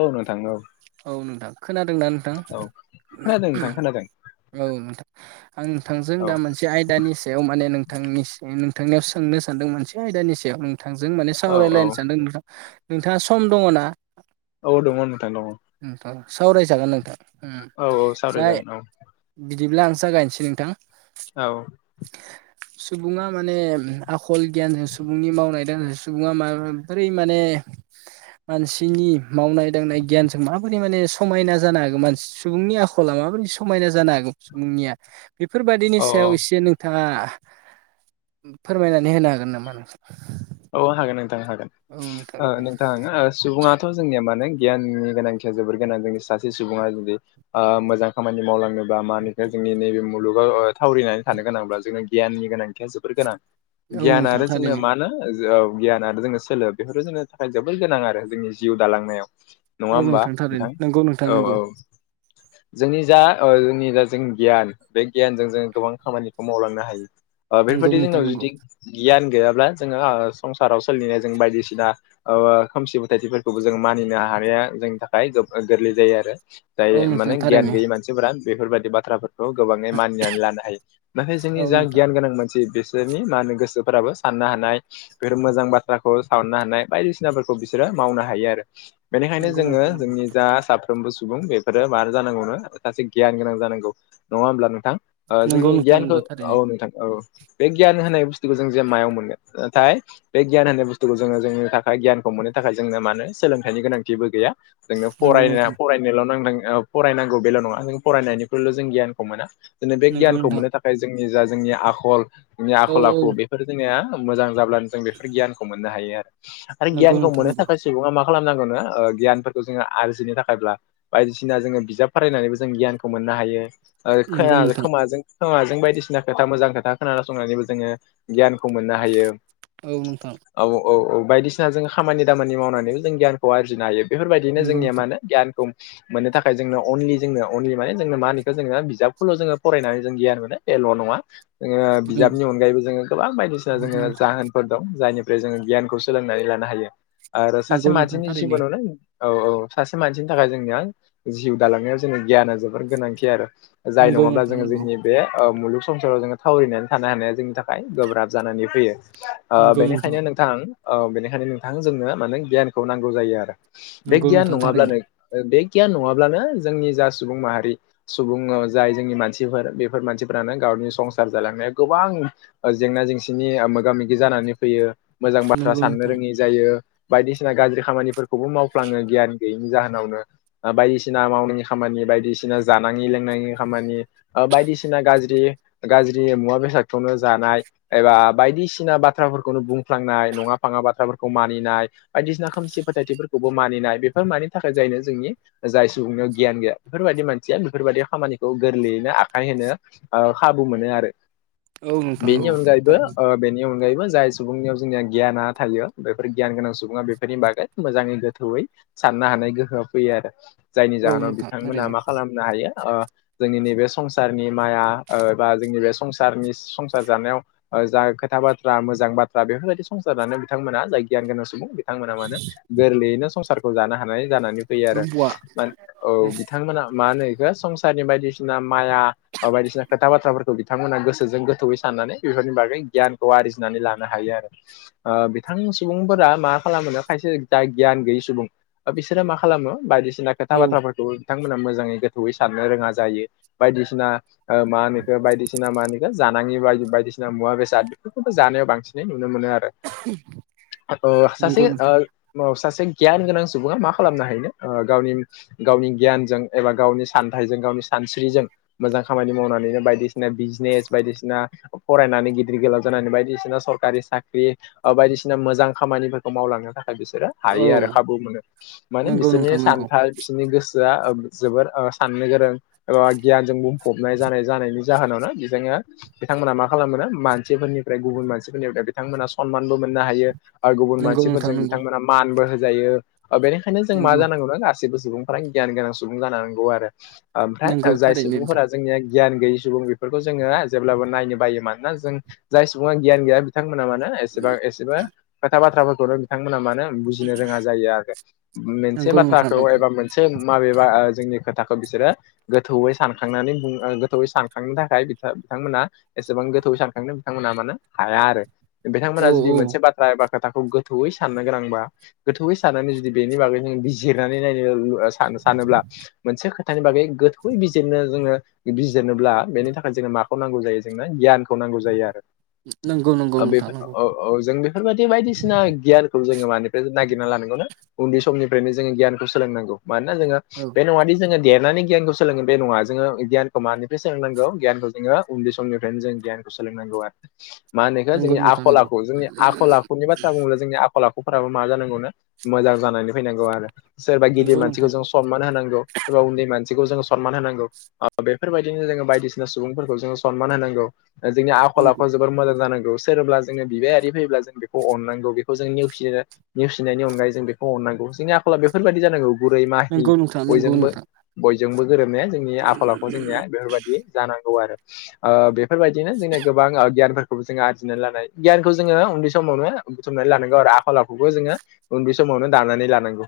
औ नोंथां औ औ नोंथां खोनादोंना नोंथां? औ खोनादों नोंथां [unintelligible] खोनादों औ नोंथां आं नोंथांजों औ दा मोनसे आयदानि सायाव माने नोंथांनि नोंथांनियाव सोंनो सानदों मोनसे आयदानि सायाव नों थांजों माने औ सावरायलायनो औ सानदों नोंथां नोंथाङा सम दङ ना? औ दङ नोंथां दङ। नोंथां सावरायजागोन नोंथां उम औ औ जाय सावरायजागोन औ बिदिब्ला आं जागायनोसै नोंथां। औ सुबुङा माने आखल गियानजों सुबुंनि मावनाय सुबुङा माबोरै माने मानसिनि मावनाय दांनाय गियान जों माबोरै माने समायना जानो हागो मान सुबुंनि आखला माबोरै समायना जानो हागो सुबुंनिया बेफोरबायदिनि औ सायाव एसे नों थाङा फोरमायनानै होनो हागोन नामा नोंथां? औ हागोन नोंथां हागोन औ ओ दे नोंथां ओ सुबुङा थ' जोंनिया मानो गियाननि गोनांथिया जोबोर गोनां जोंनि सासे सुबुङा जुदि ओ मोजां खामानि मावलांनो बा मानि जोंनि नैबे मुलुगाव थावरिनानै थानो गोनांब्ला जोंनो गियाननि गोनांथिया जोबोर गोनां औ गियान नोंथां आरो जोंनो थारैनो मानो औ गियान आरो जोंनो सोलो बेफोरो जोंनो थाखाय जोबोद गोनां आरो जोंनि जिउ दालांनायाव। नङा औ होमबा थारैनो नोंथां नंगौ नोंथां औ नंगौ औ जोंनि जा [unintelligible] जोंनि जा जों गियान बे गियानजों जों गोबां खामानिखौ मावलांनो हायो ओ नंगौ बेफोरबायदि नोंथां जोंनाव नंगौ जुदि गियान गैयाब्ला जोङो ओ संसाराव सोलिनाया जों बायदिसिना [unintelligible] खोमसि फोथायथिफोरखौबो जों मानिनो हानाया जोंनि थाखाय [unintelligible] गोरलै जायो आरो। औ जाय नोंथां माने गियान थारैनो गैयि मानसिफोरा बेफोरबायदि बाथ्राफोर खौ गोबाङै मानिनानै लानो हायो नाथाय औ जोंनि जा नोंथां गियान गोनां मानसि [unintelligible] मा होनो गोसोफोराबो साननो हानाय बेफोर मोजां बाथ्राखौ साननो हानाय बायदिसिनाफोरखौ बिसोरो मावनो हायो आरो बेनिखायनो नंगौ जोङो नोंथां नंगौ जोंनि जा सा फ्रोमबो सुबुं बेफोरो मा जानांगौनो सासे गियान गोनां जानांगौ नङा होमब्ला नोंथां? ओ नंगौ जोंनि नोंथां नंगौ गियानखौ थारैनो औ नोंथां औ बे गियान होनाय बुस्थुखौ जों जे मायाव मोनगोन नाथाय बे गियान होननाय बुस्थुखौ जोङो जोंनि थाखाय गियानखौ मोननो थाखाय जोंनो मानो सोलोंथाइनि गोनांथिबो गैया। जोंनो नंगौ फराय [unintelligible] नोंथां [unintelligible] फरायनांगौ बेल' नङा जों फरायनायनिख्रुयल' जों गियानखौ मोना जोंनो बे नंगौ गियानखौ नोंथां मोननो थाखाय जोंनि जा जोंनि आखल जोंनि औ आखल औ आखु बेफोर जोंनिया मोजां जाब्लानो जों बेफोर गियानखौ मोननो हायो आरो नंगौ गियानखौ नोंथां मोननो थाखाय सुबुङा मा खालामनांगौ नो ओ गियानफोरखौ जोङो आरजिनो थाखायब्ला बायदिसिना जोङो बिजाब फारायनानैबो जों गियानखौ मोननो हायो ओ नंगौ खोया नंगौ नोंथां खोमाजों खोमाजों बायदिसिना खोथा मोजां खोथा खोनासंनानैबो जोङो गियानखौ मोननो हायो। औ नोंथां औ औ औ बायदिसिना जों खामानि दामानि मावनानै जों गियानखौ आरजिनो हायो। बेफोरबायदिनो नंगौ जोंनिया नोंथां मानो गियानखौ मोननो थाखाय जोंनो अनलि जोंनो अनलि माने जोंनो माानिखौ जोङो बिजाबखौल' जोङो फरायनानै जों गियान मोनो बेल' न'ङा जोङो उम बिजाबनि अनगायैबो जोङो गोबां बायदिसिना नंगौ जोङो नोंथां जाहोन फोर दं जायनिफ्राय जोङो गियानखौ सोलोंनानै लानो हायो आरो नंगौ सासे नोंथां मानसिनि थारैनो जिबनावनो औ औ सासे मानसिनि थाखाय जोंनियां जिउ दालांनायाव जोंनि गियाना जोबोर गोनांथि आरो जाय नंगौ नङाब्ला नोंथां जोङो नंगौ जोंनि बे ओ मुलुग संसाराव जोङो थावरिनानै थानो हानाया जोंनि थाखाय गोब्राब जानानै फैयो ओ बेनिखायनो नोंथां ओ बेनिखायनो नोंथां जोंनो माने गियानखौ नांगौ जायो आरो बे नंगौ गियान नोंथां थारैनो नङाब्लानो बे गियान नङाब्लानो जोंनि जा सुबुं माहारि सुबुं ओ जाय जोंनि मानसिफोर बेफोर मानसिफोरानो गावनि संसार जालांनाया गोबां जेंना जेंसिनि मोगा मोगि जानानै फैयो मोजां बाथ्रा नंगौ साननो नोंथां रोङि जायो बायदिसिना गाज्रि खामानिफोरखौबो मावफ्लाङो गियान गैयैनि जाहोनावनो बायदिसिना मावनाङि खामानि बायदिसिना जानाङि लोंनायनि खामानि बायदिसिना गाज्रि गाज्रि मुवा बेसादखौनो जानाय एबा बायदिसि ना बाथ्राफोरखौनो बुंफ्लांनाय नङा फाङा बाथ्राफोरखौ मानिनाय बायदिसिना खोमसि फोथायथिफोरखौबो मानिनाय बेफोर मानि थाखाय जायनो जोंनि जाय सुबुंनियाव गियान गैया बेफोरबायदि मानसिया बेफोरबायाददि खामानिखौ गोरलैयैनो आखाइ होनो ओ खाबु मोनो आरो औ नोंथां बेनि औ अनगायैबो थारैनो ओ बेनि अनगायैबो जाय सुबुंनियाव जोंनिया गियाना थायो बेफोर गियान गोनां सुबुङा बेफोरनि बागै मोजाङै गोथौयै साननो हानाय गोहोआ फैयो आरो जायनि औ जाहोनाव नोंथां बिथांमोना थारैनो मा खालामनो हायो ओ जोंनि नैबे संसारनि माया ओ बा जोंनि बे संसारनि संसार जानायाव ओ जाय खोथा बाथ्रा मोजां बाथ्रा बेफोरबायदि संसारानो बिथांमोना जाय गियान गोनां सुबुं बिथांमोना मानो गोरलैयैनो संसारखौ जानो हानाय जानानै फैयो नों आरो बवा मा औ बिथांमोना मा होनो बेखौ संसारनि बायदिसिना माया बायदिसिना खोथा बाथ्राफोरखौ बिथांमोना गोसोजों गोथौयै साननानै बेफोरनि बागै गियान खौ आरजिनानै लानो हायो आरो ओ बिथां सुबुंफोरा मा खालामोनो खायसे जाय गियान गैयि सुबुं बिसोरो मा खालामो बायदिसिना खोथा औ बाथ्राफोरखौ बिथांमोना मोजाङै गोथौयै साननो रोङा जायो बायदिसिना ओ मा होनो इखो बायदिसिना मा होनो इखो जानाङि बायदि बायदिसिना मुवा बेसाद बेफोरखौ जानायाव बांसिनै नुनो मोनो आरो ओ नंगौ सासे नोंथां ओ औ सासे गियान गोनां सुबुङा मा खालामनो हायोनो ओ गावनि गावनि गियानजों एबा गावनि सानथाइजों गावनि सानस्रिजों मोजां खामानि मावनानैनो बायदिसिना बिजनेस बायदिसिना फरायनानै गिदिर गोलाव जानानै बायदिसिना स'रकारि साख्रि ओबायदिसिना मोजां खामानिफोरखौ मावलांनो थाखाय बिसोरो हायो औ आरो खाबु मोनो माने नंगौ नोंथां बिसोरनि नंगौ सान्थाय बिसिरनि गोसोआ ओ जोबोर ओ साननो गोरों एवा गियानजों बुंफबनाय जानाय जानायनि जाहोनावनो बेजोंनो बिथांमोना मा खालामोनो मान थिफोरनिफ्राय गुबुन मानसिफोरनि बिथांमोना स'नमानबो मोननो हायो आर गुबुन नंगौ नोंथां मानसिफोरजों नंगौ बिथांमोना मान मानबो होजायो ओ बेनिखायनो जों मा नंगौ जानांगौनो गासिबो सुबुं फ्राय गियान गोनां सुबुं जांगौ आरो ओमफ्राय नंगौ जाय थारैनो नोंथां सुबुंफोरा जोंनिया गियान गैयि सुबुं बेफोरखौ जोङो जेब्लाबो नायनो बायो मानोना जों जाय सुबुङा गियान गैया बिथांमोना मानोे एसेबां एसेबो खोथा बाथ्राफोरखौनो बिथांमोना मानो बुजिनो रोङा जायो आरो मेनसे नंगौ नोंथां बाथ्राखौ नंगौ एबा मोन सों माबेबा ओ जोंनि खोथाखौ बिसोरो गोथौयै सानखांनानै बङ ओ गोथौयै सानखांनो थाखाय बिथां बिथांमोना एसेबां गोथौयै सानखां बिथांनों बिथांमोना मानो हाया आरो बिथांमोना औ जुदि औ मोनसे बाथ्रा एबा खोथाखौ गोथौयै साननो गोनांबा गोथौयै साननानै जुदि बेनि बागै जों बिजिरनानै नायनो ओ सानो सानोब्ला मोनसे खोथानि बागै गोथौै बिजिरनो जोङो बि बिजिरनोब्ला बेनि थाखाय जोंनो माखौ नांगौ जायो जोंनो गियानखौ नांगौ बे आरो नंगौ नंगौ ओ नोंथां बेफोर नंगौ ओ औ जों बेफोरबायाददि बायदिसिना गियानखौ जोङो मानिफ्राय नागिरना लानांगौ नो उन्दै समनिफ्रायनो जोङो गियानखौ सोलोंनांगौ मानोना जोङो औ बे नङादि जोङो देरनानै गियानखौ सोलोङो बे नङा जोङो गियानखौ मानिफ्राय सोलोंनांगौ गियानखौ जोङो उन्दै समनिफ्रायनो जों गियान सोलोंनांगौ आरो मा होनो इखो नंगौ जोंनि नोंथां आखल नंगौ आखु जोंनि आखल आखुनि बा बाथा बुङोब्ला जोंनि आखल आखुफोराबो मा जानांगौ ना मोजां जानानै फैनांगौ आरो सोरबा गिदिर नंगौ मानसिखौ नोंथां जं सनमान होनांगौ एबा उन्दै मानसिखौ जोंङो सनमान होनांगौ ओ‌ बेफोर बेफोरबायदिनो जोङो बायदिसिना सुबुंफोरखौ जोङो सनमान होनांगौ। दा जोंनि आखल नंगौ आखु जोबोर मोजां जानांगौ सोरबा जोङो बिबायारि फैब्ला जों बेखौ अनांगौ बेखौ जों नेवसिनो नेवसिनायनि अनगायै जों बेखौ अननांगौ जोंनि आखला बेफोरबायदि जानांगौ गुरै माहि नंगौ नोंथां नंगौ बयजोंबो नोंथां बयजोंबो गोरोबनाया जोंनि आखल आखु जोंनिया बेफोर बायदि जानांगौ आरो ओ‌ बे बिदिनो जोंनिया गोबां ओ गियानफोर खौबो जोङो आरजिनानै लानाय गियानखौ जोङो उन्दै समावनो बुथुमनानै लानांगौ आरो आखल आखुबो जोङो उन्दै समावनो दानानै लानांगौ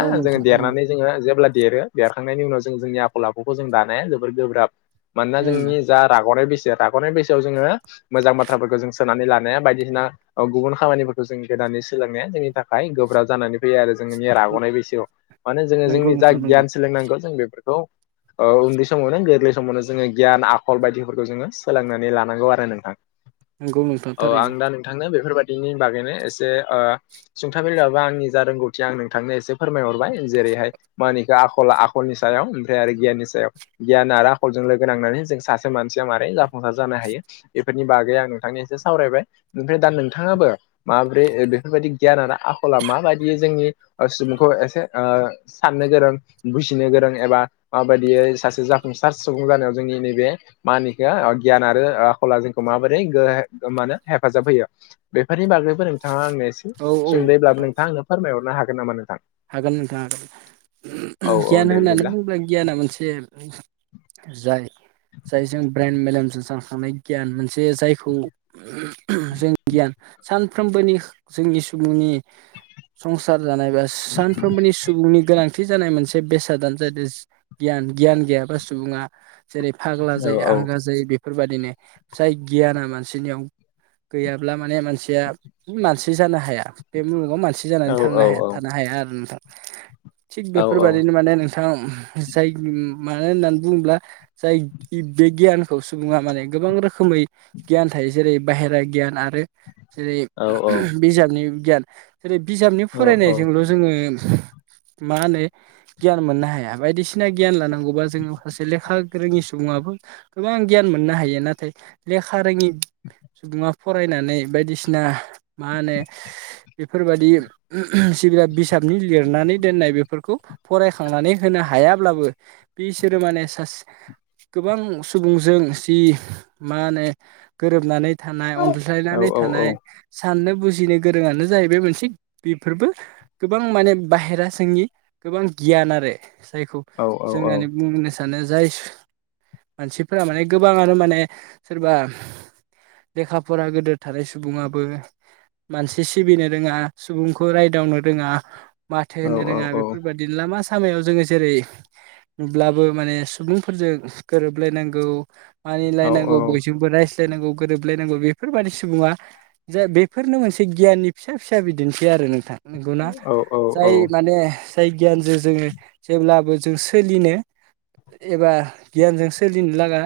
औ जोङो नोंथां औ देरनानै जोङो जेब्ला देरो देरखांनायनि उनाव जों जोंनि आखल आखुखौ जों दानाया जोबोद गोब्राब मानोना उम जोंनि जा राग'नाय बैसो राग'नाय बैसोआव जोङो मोजां बाथ्राफोरखौ जों सोनानै लानाया बायदिसिना अ गुबुन खामानिफोरखौ जों गोदानै सोलोंनाया जोंनि थाखाय गोब्राब जानानै फैयो आरो जोंनिया राग'नाय बैसोआव मानो जोंङो नंगौ जोंनि जा नोंथां नंगौ गियान सो सोलोंनांगौ जों बेफोरखौ ओ उन्दै समावनो गोरलै समावनो जोङो गियान आखल बायदिफोरखौ जोङो सोलोंनानै लानांगौ आरो नोंथां नंगौ नोंथां औ आं थारैनो दा नों नोंथांनो बेफोरबायदिनि बागैनो एसे ओ सुंथाबाबो आंनि जा रोंगौथि आं नोंथांनो एसे फोरमायहरबाय जेरैहाय मा निखा आखला आखलनि सायाव ओमफ्राय आरो गियाननि सायाव गियान आरो आखलजों लोगो नांनानै जों सासे मानसिया मारै जाफुंसार जानो हायो बेफोरनि बागै आं नोंथांनि एसे सावरायबाय ओमफ्राय दा नोंथाङाबो माब्रै ओ बेफोरबायदि गियान आखला माबायदि जोंनि ओ सुबुंखौ एसे ओ साननो गोरों बुजिनो गोरों एबा माबायदियै सासे जाफुंसार सुबुं जानायाव जोंनि नैबे मा होनोखो ओ गियान आरो ओ आखला जोंखौ माबोरै गो ओ मानो हेफाजाब होयो? बेफोरनि बागैबो नोंथाङा आंनो एसे औ औ सुंदयै ब्लाबो नोंथां आंनो फोरमायहरनो हागोन नामा नोंथां? हागोन नोंथाङा आरो गियान होननानै बुङोब्ला गियाना मोनसे जाय जायजों ब्रेन्ड मेलेमजेम सानखांनाय गियान मोनसे जायखौ जोंनि गियान सानफ्रोमबोनि जोंनि सुबुंनि संसार जानाय बा सानफ्रोमबोनि सुबुंनि गोनां थि जानाय मोनसे बेसादानो जाहैदो गियान गियान गैयाबा सुबुङा जेरै फाग्ला जायो आंगा जायो बेफोर बायदिनो जाय गियाना मानसिनियाव गैयाब्ला माने मानसिया मानसि जानो हाया बे मुलुगाव मानसि जानानै थां नों हाया थानो हाया आरो नोंथां थिग बेफोर बायदिनो माने नों थां जायग मानो होननानै बुङोब्ला जाय इ बे गियानखौ सुबुङा माने गोबां रोखोमै गियान थायो जेरै बाहेरा गियान आरो जेरै बिजाबनि गियान जेरै बिजाबनि फरायनायजोंल' जोङो मा होनो गियान मोननो हाया बायदिसिना गियान लानांगौबा जोङो माखासे लेखा गोरोङि सुबुङाबो गोबां गियान मोननो हायो नाथाय लेखा रोङि सुबुङा फरायनानै बायदिसिना मा होनो बेफोरबायदि सिबिला बिजाबनि लिरनानै दोननाय बेफोरखौ फरायखांनानै होनो हायाब्लाबो। बिसोरो माने सास गोबां सुबुंजों जि मा होनो गोरोबनानै थानाय अनस्लायनानै थानाय साननो बुजिनो गोरोंआानो जाहैबाय मोनसे बेफोरबो गोबां माने बाहेरा जोंनि गोबां गियान आरो जायखौ जोंनानै बुंनो सानो जाय मानसिफोरा माने गोबाङानो माने सोरबा लेखा फरा गदेर थानाय सुबुङाबो मानसि सिबिनो रोङा सुबुंखौ रायदावनो रोङा माथो होनो रोङा बेफोरबायादि। लामा सामायाव जोङो जेरै नुब्लाबो माने सुबुंफोरजों गोरोबलायनांगौ। मानिलायनांगौ बयजोंबो रायज्लायनांगौ गोरोबलायनांगौ बेफोरबाददि सुबुङा जा बेफोरनो मोनसे गियाननि फिसा फिसा बिदिन्थि आरो नोंथां। नंगौना जाय माने जाय गियानजों जोङो जेब्लाबो जों सोलिनो एबा गियानजों सोलिनो लागा।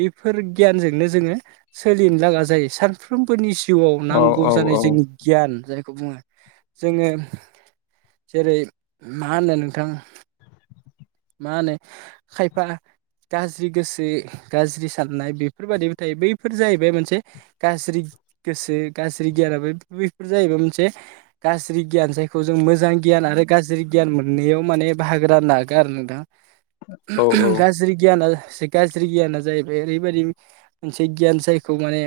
बेफोर गियानजोंनो जोङो सोलिनो लागा जायो सानफ्रोमबोनि जिउआव नांगौ जानाय जोंनि गियान जायखौ बुङो। जोङो जेरै मा होनो नोंथां। मा होनो खायफा गाज्रि गोसो गाज्रि साननाय बेफोरबायाददिबो थायो बैफोर जाहैबाय मोनसे गाज्रि गोसो गाज्रि गियानाबा बेफोर जाहैबाया मोनसे गाज्रि गियान जायखौ जों मोजां गियान आरो गाज्रि गियान मोननायाव माने बाहागो नाग ग दा गाज गियानो गाज्रि गियाना जाहैबाय ओरैबायदि मोनसे गियान जायखौ माने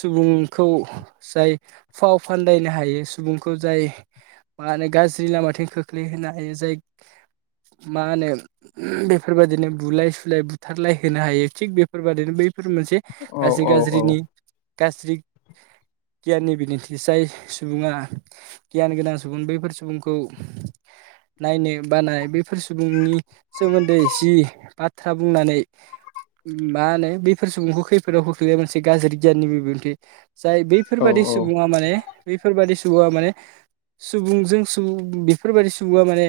सुबुंखौ जाय फाव फान्दायनो हायो सुबुंखौ जाय मा होनो गाज्रि लामाथिं खोख्लैहोनो हायो जाय माहोनो बेफोरबायाददिनो बुलाय सुलाय बुथारलाय होनो हायो थिक बेफोरबायाददिनो बैफोर मोनसे एसि गाज्रिनि गाज्रि गियाननि बिदिन्थिसाय सुबुङा गियान गोनां सुबुं बैफोर सुबुंखौ नायनो बानाय बे बेफोर सुबुंनि सोमोन्दै जि बाथ्रा बुंनानै मा होनो बैफोर सुबुंखौ खैफोदाव खोख्लैा मोनसे गाज्रि गियाननि बिबुंथि जाय बै बेफोरबादि सुबुङा माने बेफोरबादि सुबुङा माने सुबुंजों बेफोरबायाददि सुबुङा माने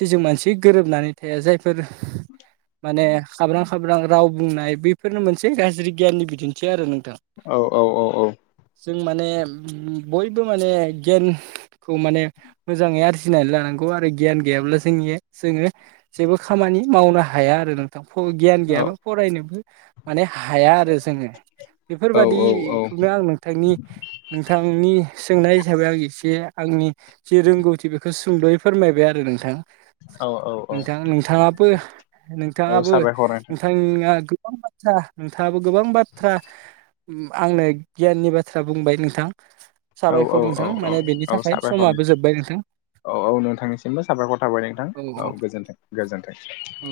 सि जों मानसि गोरोबनानै थाया जायफोर [inaudible] माने हाब्रां खाब्रां राव बुंनाय बेफोरनो मोनसे गाज्रि गियाननि बिदिन्थि आरो नोंथां। औ औ औ औ जों माने बयबो माने गियानखौ माने मोजाङै आरजिनानै लानांगौ आरो गियान गैयाब्लासो जोंनि जोङो जेबो खामानि मावनो हाया आरो नोंथां गियान गैयाबा फरायनोबो। माने हाया आरो जोङो बेफोरबादिखौनो आं नोंथांनि नोंथांनि सोंनाय हिसाबै आं एसे आंनि जिे रोंगौथि बेखौ बेखौ सुंद'यै फोरमायबाय आरो नोंथां। नोंथां नोंथाङाबो नोंथाङाबो नोंथांआ गोबां [inaudible] नोंथाङाबो गोबां बाथ्रा आंनो गियाननि बाथ्रा बुंबाय नोंथां साबायखर नोंथां माने बेनि थाखाय समाबो जोब्बाय नोंथां औ औ नोंथांनिसिमबो साबायखर थाबाय नोंथां औ गोजोनथों गोजोन्थों औ